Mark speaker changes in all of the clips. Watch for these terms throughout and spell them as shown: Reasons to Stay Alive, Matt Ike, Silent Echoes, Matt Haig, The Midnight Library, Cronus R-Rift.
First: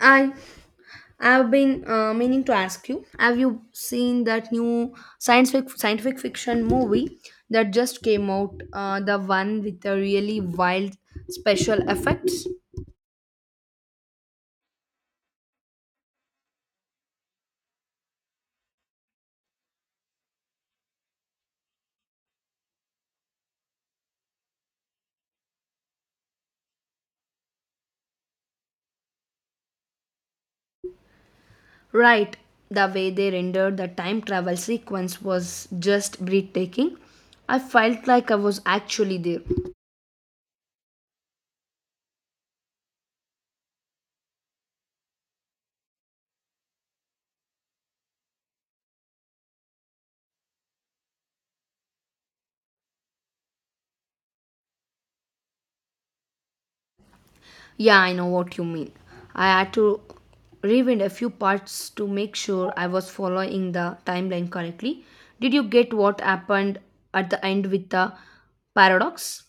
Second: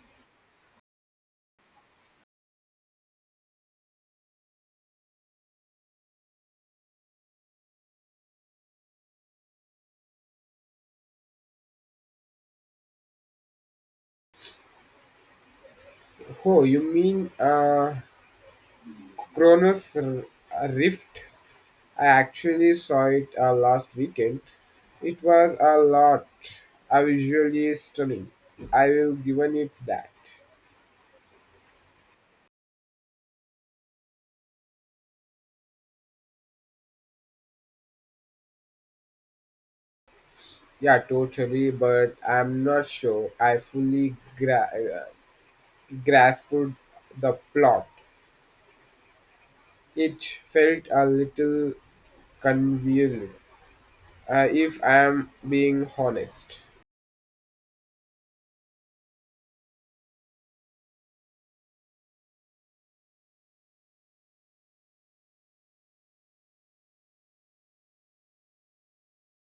Speaker 1: I I've been meaning to ask you. Have you seen that new scientific fiction movie that just came out? The one with the really wild special effects.
Speaker 2: Oh, you mean Cronus Rift? I actually saw it last weekend. It was a lot. Visually stunning. I will given it that.
Speaker 1: Right, the way they rendered the time travel sequence was just breathtaking. I felt like I was actually there.
Speaker 2: Yeah, totally. But I'm not sure I fully grasped the plot. It felt a little convoluted, if I am being honest.
Speaker 1: Yeah, I know what you mean. I had to rewind a few parts to make sure I was following the timeline correctly. Did you get what happened at the end with the paradox?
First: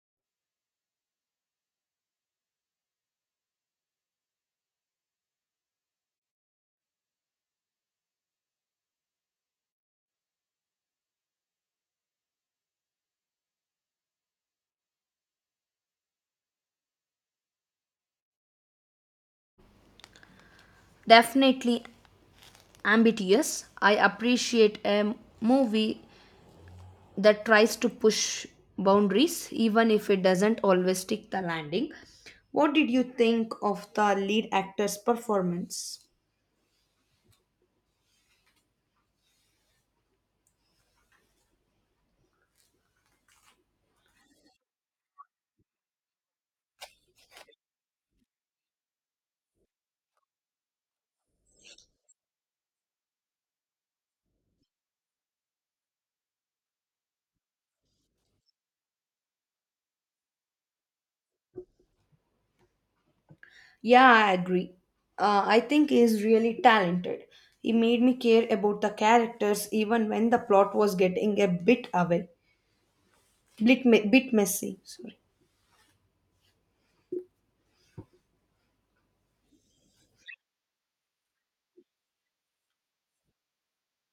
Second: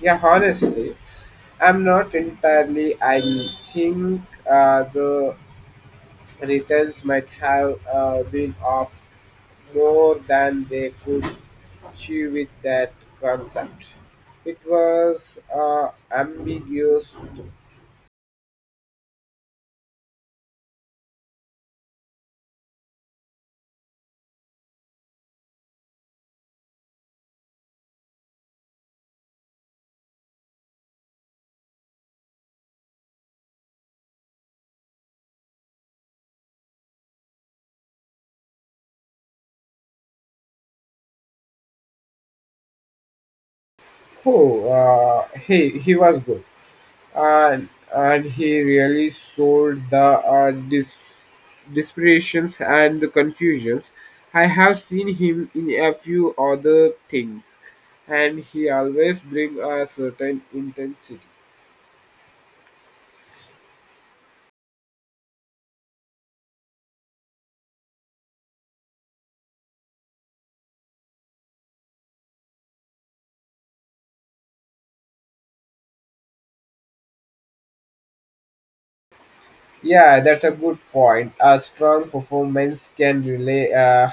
Speaker 2: Yeah, honestly, I'm not entirely. I think, the returns might have been off more than they could chew with that concept. It was ambiguous.
Speaker 1: Definitely ambitious. I appreciate a movie that tries to push boundaries, even if it doesn't always stick the landing. What did you think of the lead actor's performance?
Speaker 2: Oh, he was good. and he really showed the desperations and the confusions. I have seen him in a few other things, and he always brings a certain intensity.
Speaker 1: Yeah, I agree. I think he is really talented. He made me care about the characters even when the plot was getting a bit away, bit messy. Sorry.
Speaker 2: Yeah, that's a good point. A strong performance can relay,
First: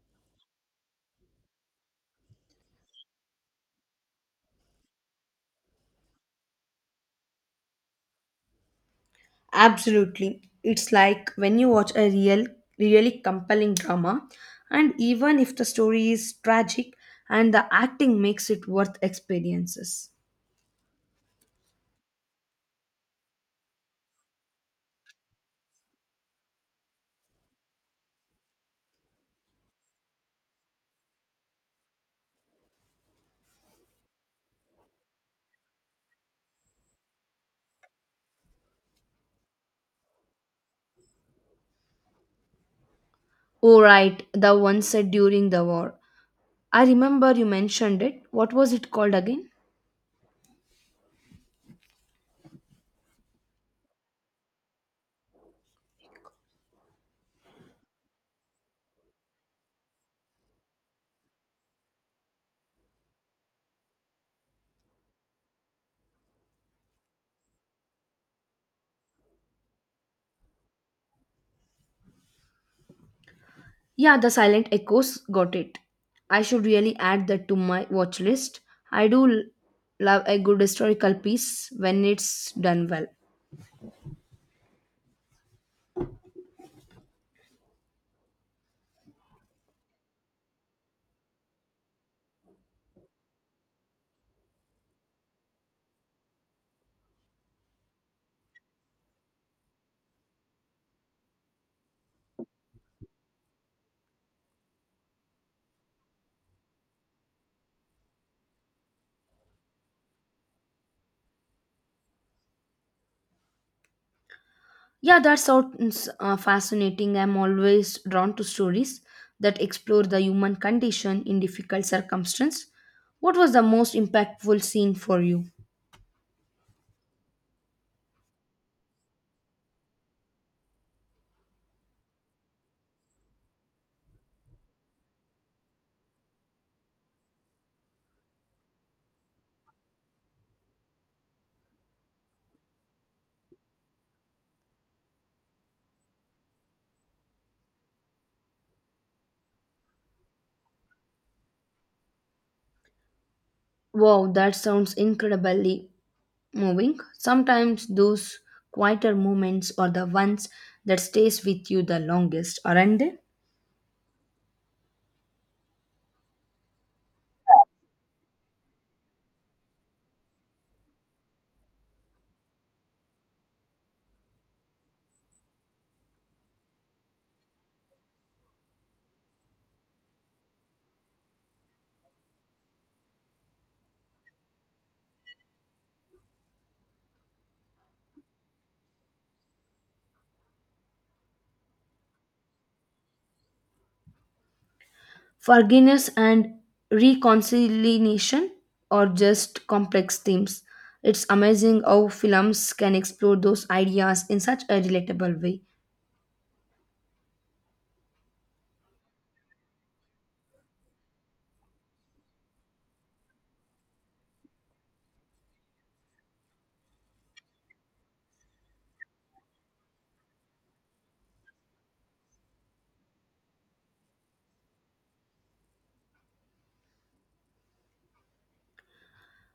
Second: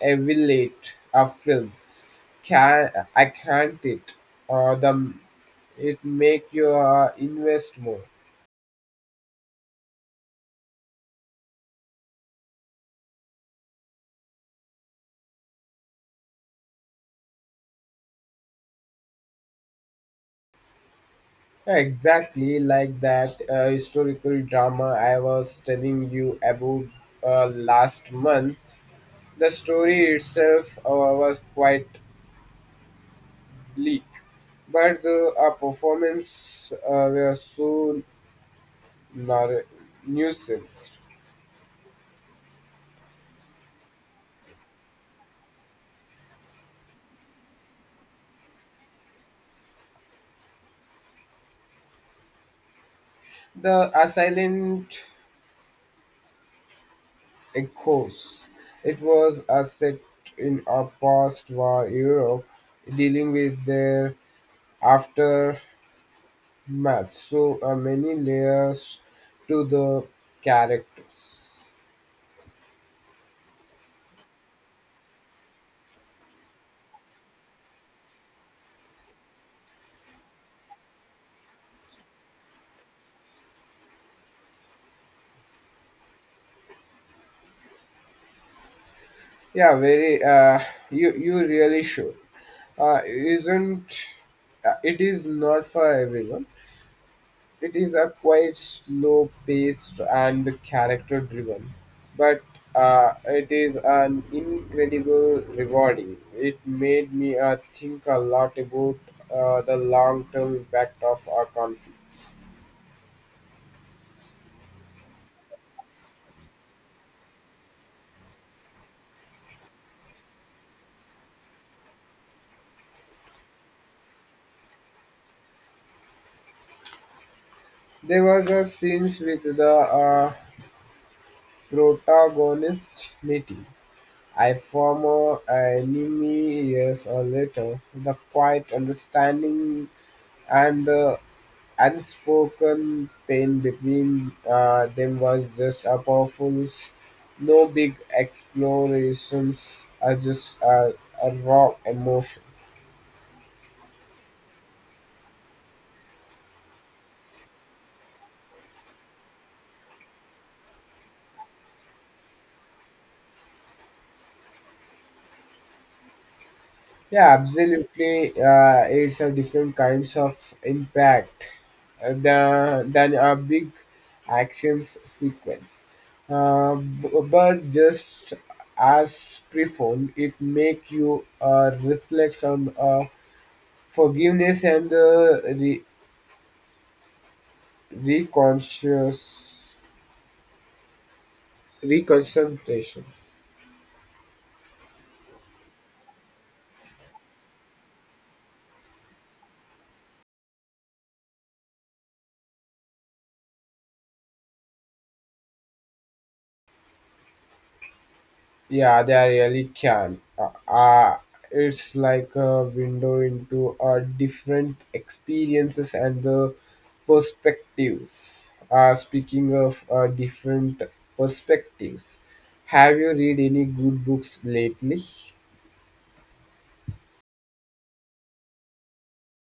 Speaker 2: evaluate a film. Can I can't it? The It make you invest more.
Speaker 1: Absolutely. It's like when you watch a real, really compelling drama, and even if the story is tragic and the acting makes it worth experiences.
Speaker 2: Exactly like that historical drama I was telling you about last month. The story itself was quite bleak, but the performance were so nar- nuisance.
Speaker 1: Oh, right, the one set during the war. I remember you mentioned it. What was it called again?
Speaker 2: The, silent echoes. It was a set in a post-war Europe, dealing with their Math. So many layers to the characters.
Speaker 1: Yeah, the Silent Echoes got it. I should really add that to my watch list. I do l- love a good historical piece when it's done well.
Speaker 2: Yeah, very. You really should. Isn't it is not for everyone. It is a quite slow paced and character driven, but it is an incredible rewarding. It made me think a lot about the long term impact of our conflicts.
Speaker 1: Yeah, that sounds fascinating. I'm always drawn to stories that explore the human condition in difficult circumstances. What was the most impactful scene for you?
Speaker 2: There was a scenes with the, protagonist meeting a former enemy years or later. The quiet understanding and the unspoken pain between them was just a powerful. No big explorations, are just a raw emotion.
Speaker 1: Wow, that sounds incredibly moving. Sometimes those quieter moments are the ones that stays with you the longest, aren't they?
Speaker 2: Yeah, absolutely. It's a different kinds of impact, than a big actions sequence. But just as profound, it make you reflect on, forgiveness and re- reconscious reconcentration.
Speaker 1: Forgiveness and reconciliation are just complex themes. It's amazing how films can explore those ideas in such a relatable way.
Speaker 2: Yeah, they really can. It's like a window into different experiences and the perspectives. Speaking of different perspectives, have you read any good books lately?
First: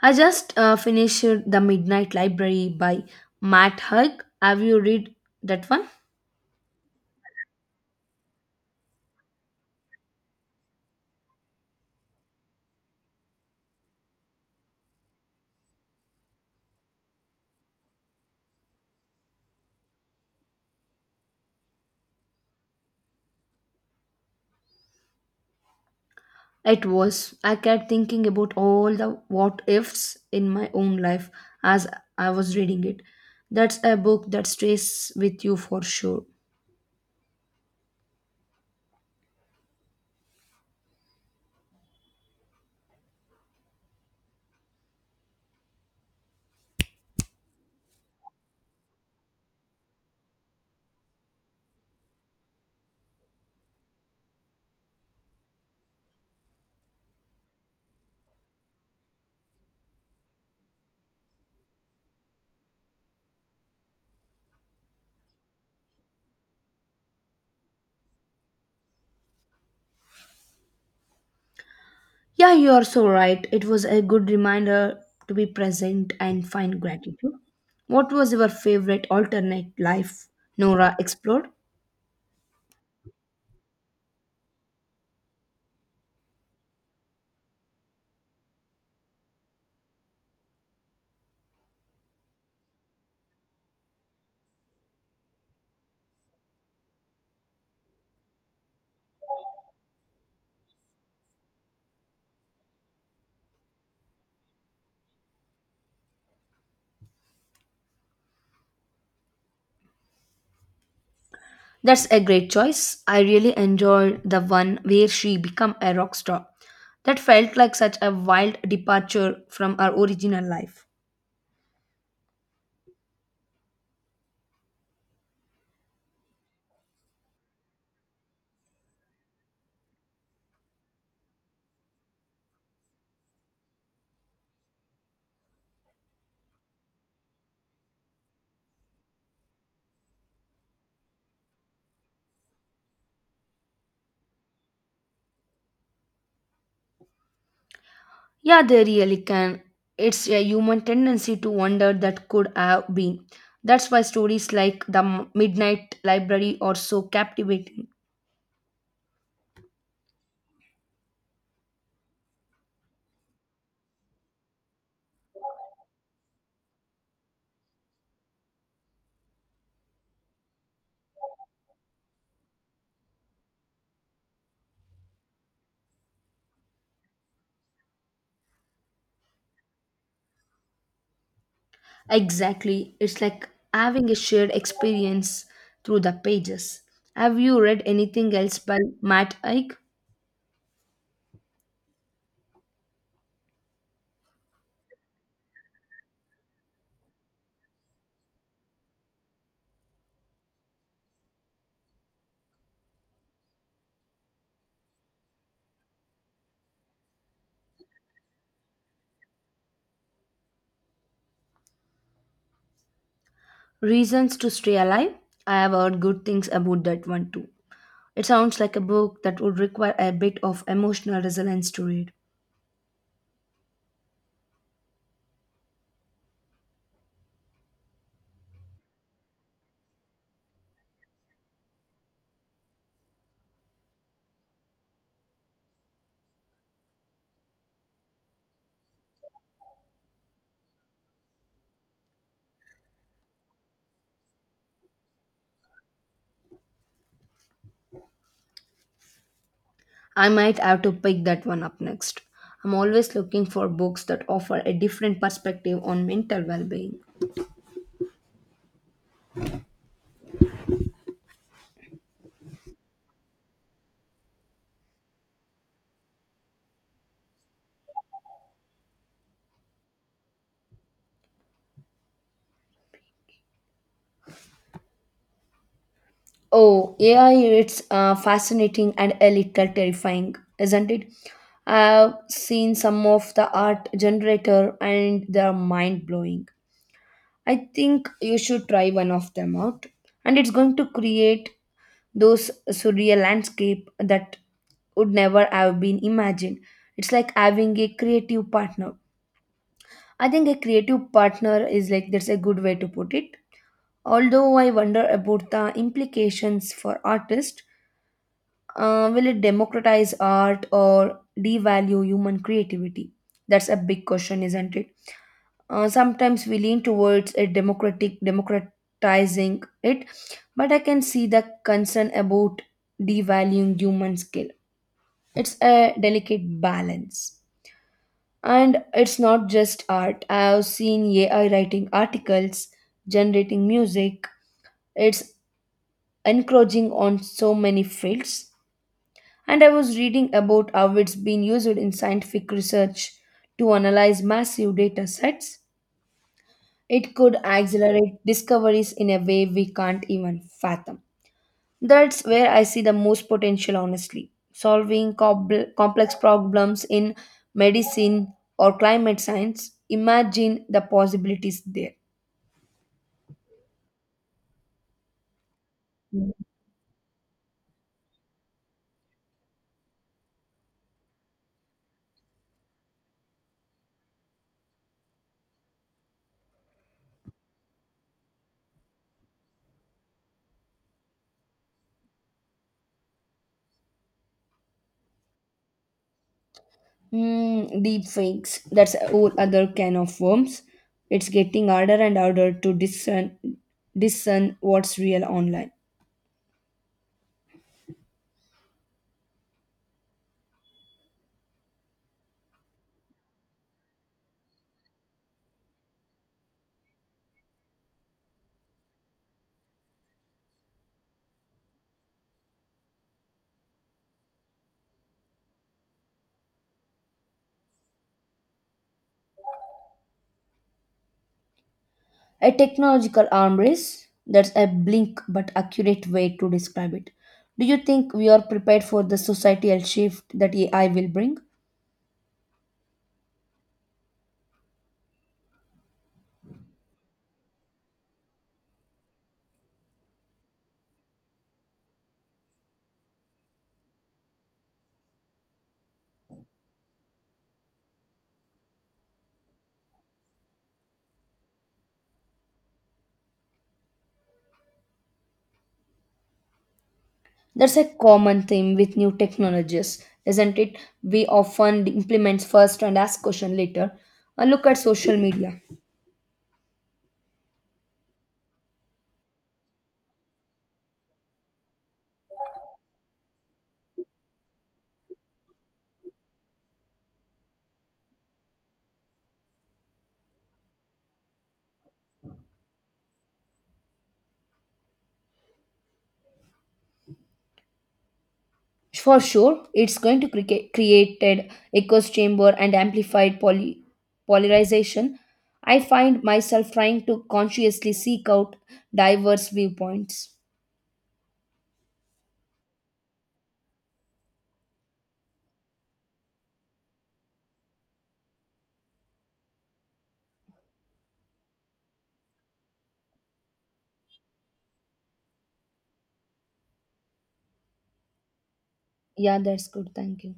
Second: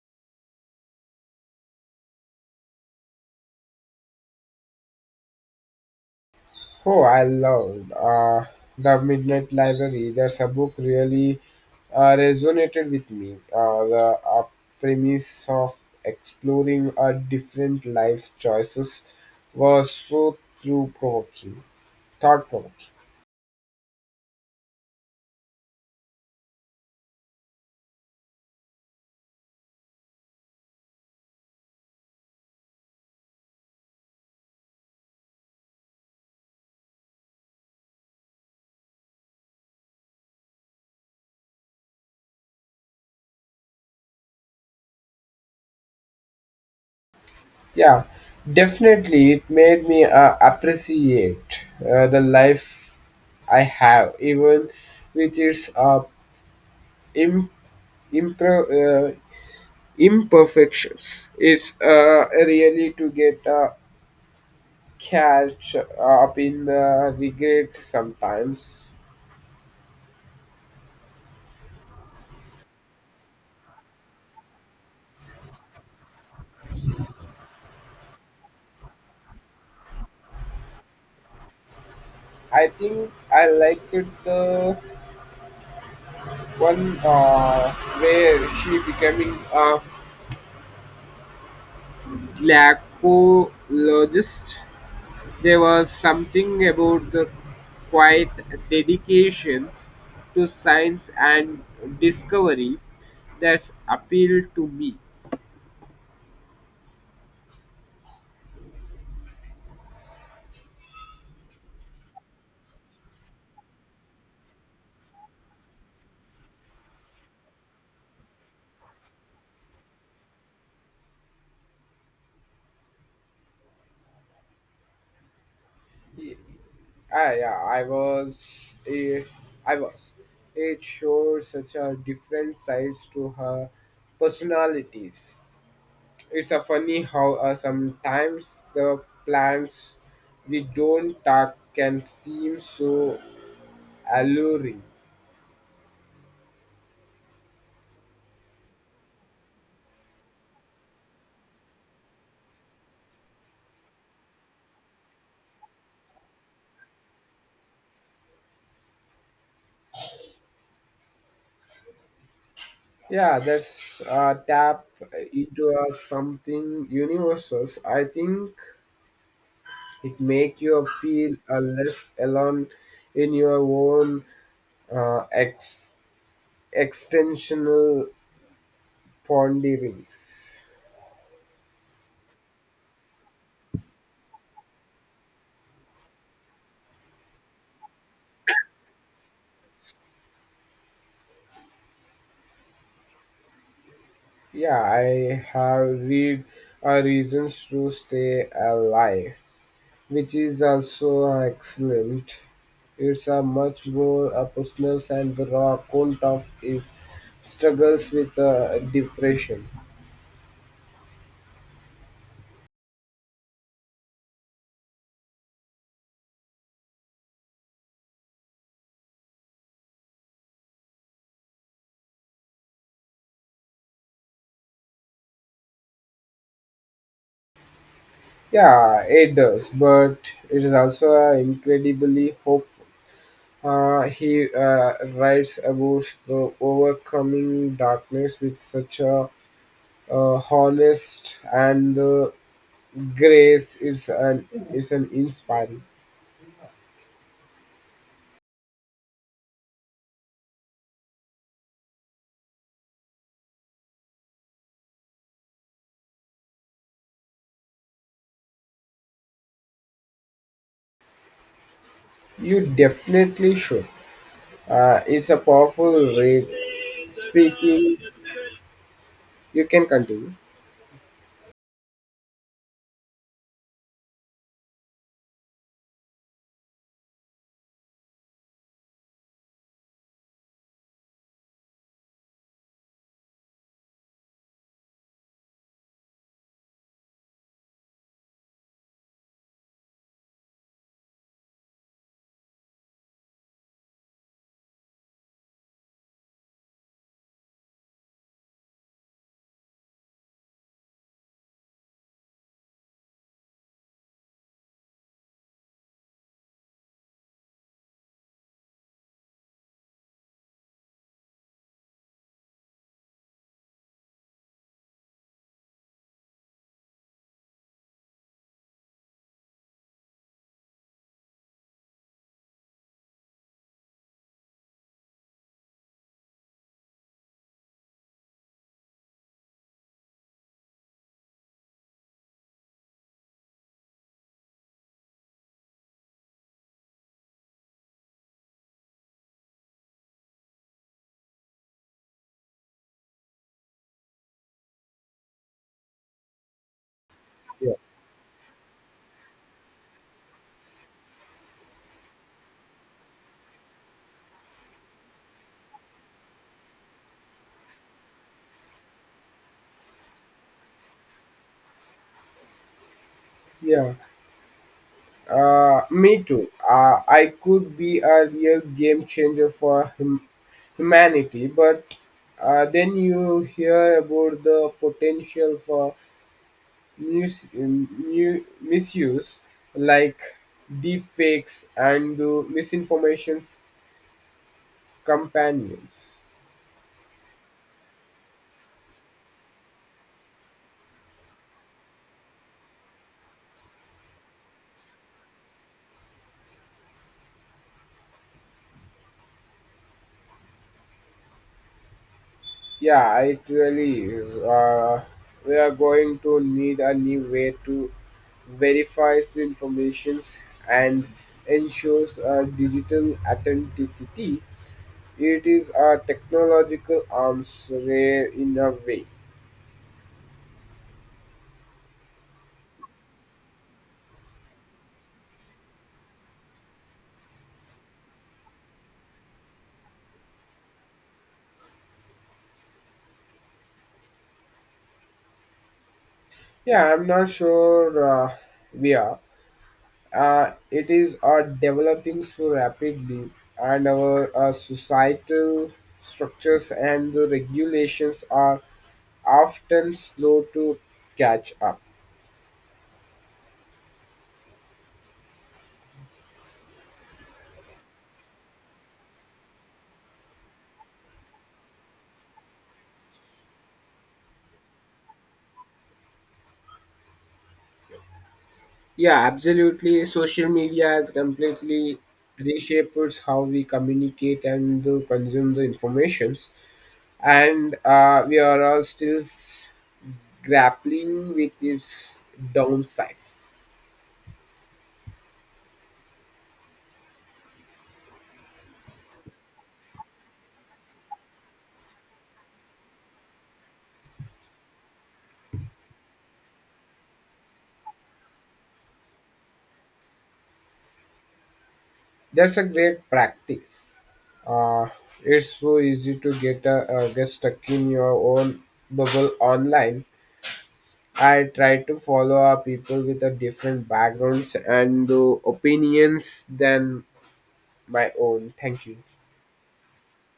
Speaker 1: I just finished The Midnight Library by Matt Haig. Have you read that one?
Speaker 2: Oh, I love the Midnight Library. That's a book really resonated with me. The premise of exploring our different life choices was so thought provoking.
Speaker 1: It was. I kept thinking about all the what ifs in my own life as I was reading it. That's a book that stays with you for sure.
Speaker 2: Yeah, definitely, it made me appreciate the life I have, even with its Im- impro- uh, imperfections. It's really to get catch up in the regret sometimes.
Speaker 1: Yeah, you are so right. It was a good reminder to be present and find gratitude. What was your favorite alternate life Nora explored?
Speaker 2: I think I liked the one where she becoming a glacologist. There was something about the quiet dedications to science and discovery that's appealed to me.
Speaker 1: That's a great choice. I really enjoyed the one where she became a rock star. That felt like such a wild departure from her original life.
Speaker 2: Ye- yeah, I was. eh, I was. It showed such a different sides to her personalities. It's a funny how sometimes the plants we don't talk can seem so alluring.
Speaker 1: Yeah, they really can. It's a human tendency to wonder that could have been. That's why stories like The Midnight Library are so captivating.
Speaker 2: Yeah, that's tap into something universal. I think it make you feel less alone in your own ex extensional ponderings.
Speaker 1: Exactly. It's like having a shared experience through the pages. Have you read anything else by Matt Ike?
Speaker 2: Yeah, I have read Reasons to Stay Alive, which is also excellent. It's a much more personal and raw account of his struggles with depression.
Speaker 1: Reasons to Stay Alive? I have heard good things about that one too. It sounds like a book that would require a bit of emotional resilience to read.
Speaker 2: Yeah, it does, but it is also incredibly hopeful. He writes about the overcoming darkness with such a, honest and the grace is an inspiring.
Speaker 1: I might have to pick that one up next. I'm always looking for books that offer a different perspective on mental well being.
Speaker 2: You definitely should. It's a powerful read. Speaking, you can continue.
Speaker 1: Oh, AI, it's fascinating and a little terrifying, isn't it? I've seen some of the art generator and they're mind blowing. I think you should try one of them out. And it's going to create those surreal landscape that would never have been imagined. It's like having a creative partner. I think a creative partner is like that's a good way to put it. Although I wonder about the implications for artists. Will it democratize art or devalue human creativity? That's a big question, isn't it? Sometimes we lean towards a democratic democratizing it, but I can see the concern about devaluing human skill. It's a delicate balance. And it's not just art. I have seen AI writing articles, generating music. It's encroaching on so many fields. And I was reading about how it's been used in scientific research to analyze massive data sets. It could
Speaker 2: Yeah,
Speaker 1: accelerate discoveries in a way we can't even fathom. That's where I see the most potential, honestly. Solving complex problems in medicine or climate science, imagine the possibilities there.
Speaker 2: yeah. Me too. I could be a real game changer for humanity, but then you hear about the potential for misuse like deepfakes and the misinformation's companions.
Speaker 1: Mm, deep fakes, that's a whole other can of worms. It's getting harder and harder to discern what's real online.
Speaker 2: Yeah, it really is. We are going to need a new way to verify the informations and ensures digital authenticity. It is a technological arms race in a way.
Speaker 1: A technological arm race, that's a blink but accurate way to describe it. Do you think we are prepared for the societal shift that AI will bring?
Speaker 2: Yeah, I'm not sure uh, we are. It is developing so rapidly and our societal structures and the regulations are often slow to catch up.
Speaker 1: That's a common theme with new technologies, isn't it? We often implement first and ask question later. A look at social media.
Speaker 2: Yeah, absolutely, social media has completely reshaped how we communicate and consume the informations, and we are all still grappling with its downsides.
Speaker 1: For sure, it's going to create created echoes chamber and amplified polarization. I find myself trying to consciously seek out diverse viewpoints.
Speaker 2: That's a great practice. Uh, it's so easy to get stuck in your own bubble online. I try to follow our people with a different backgrounds and opinions than my own. Thank you.
Speaker 1: Yeah, that's good. Thank you.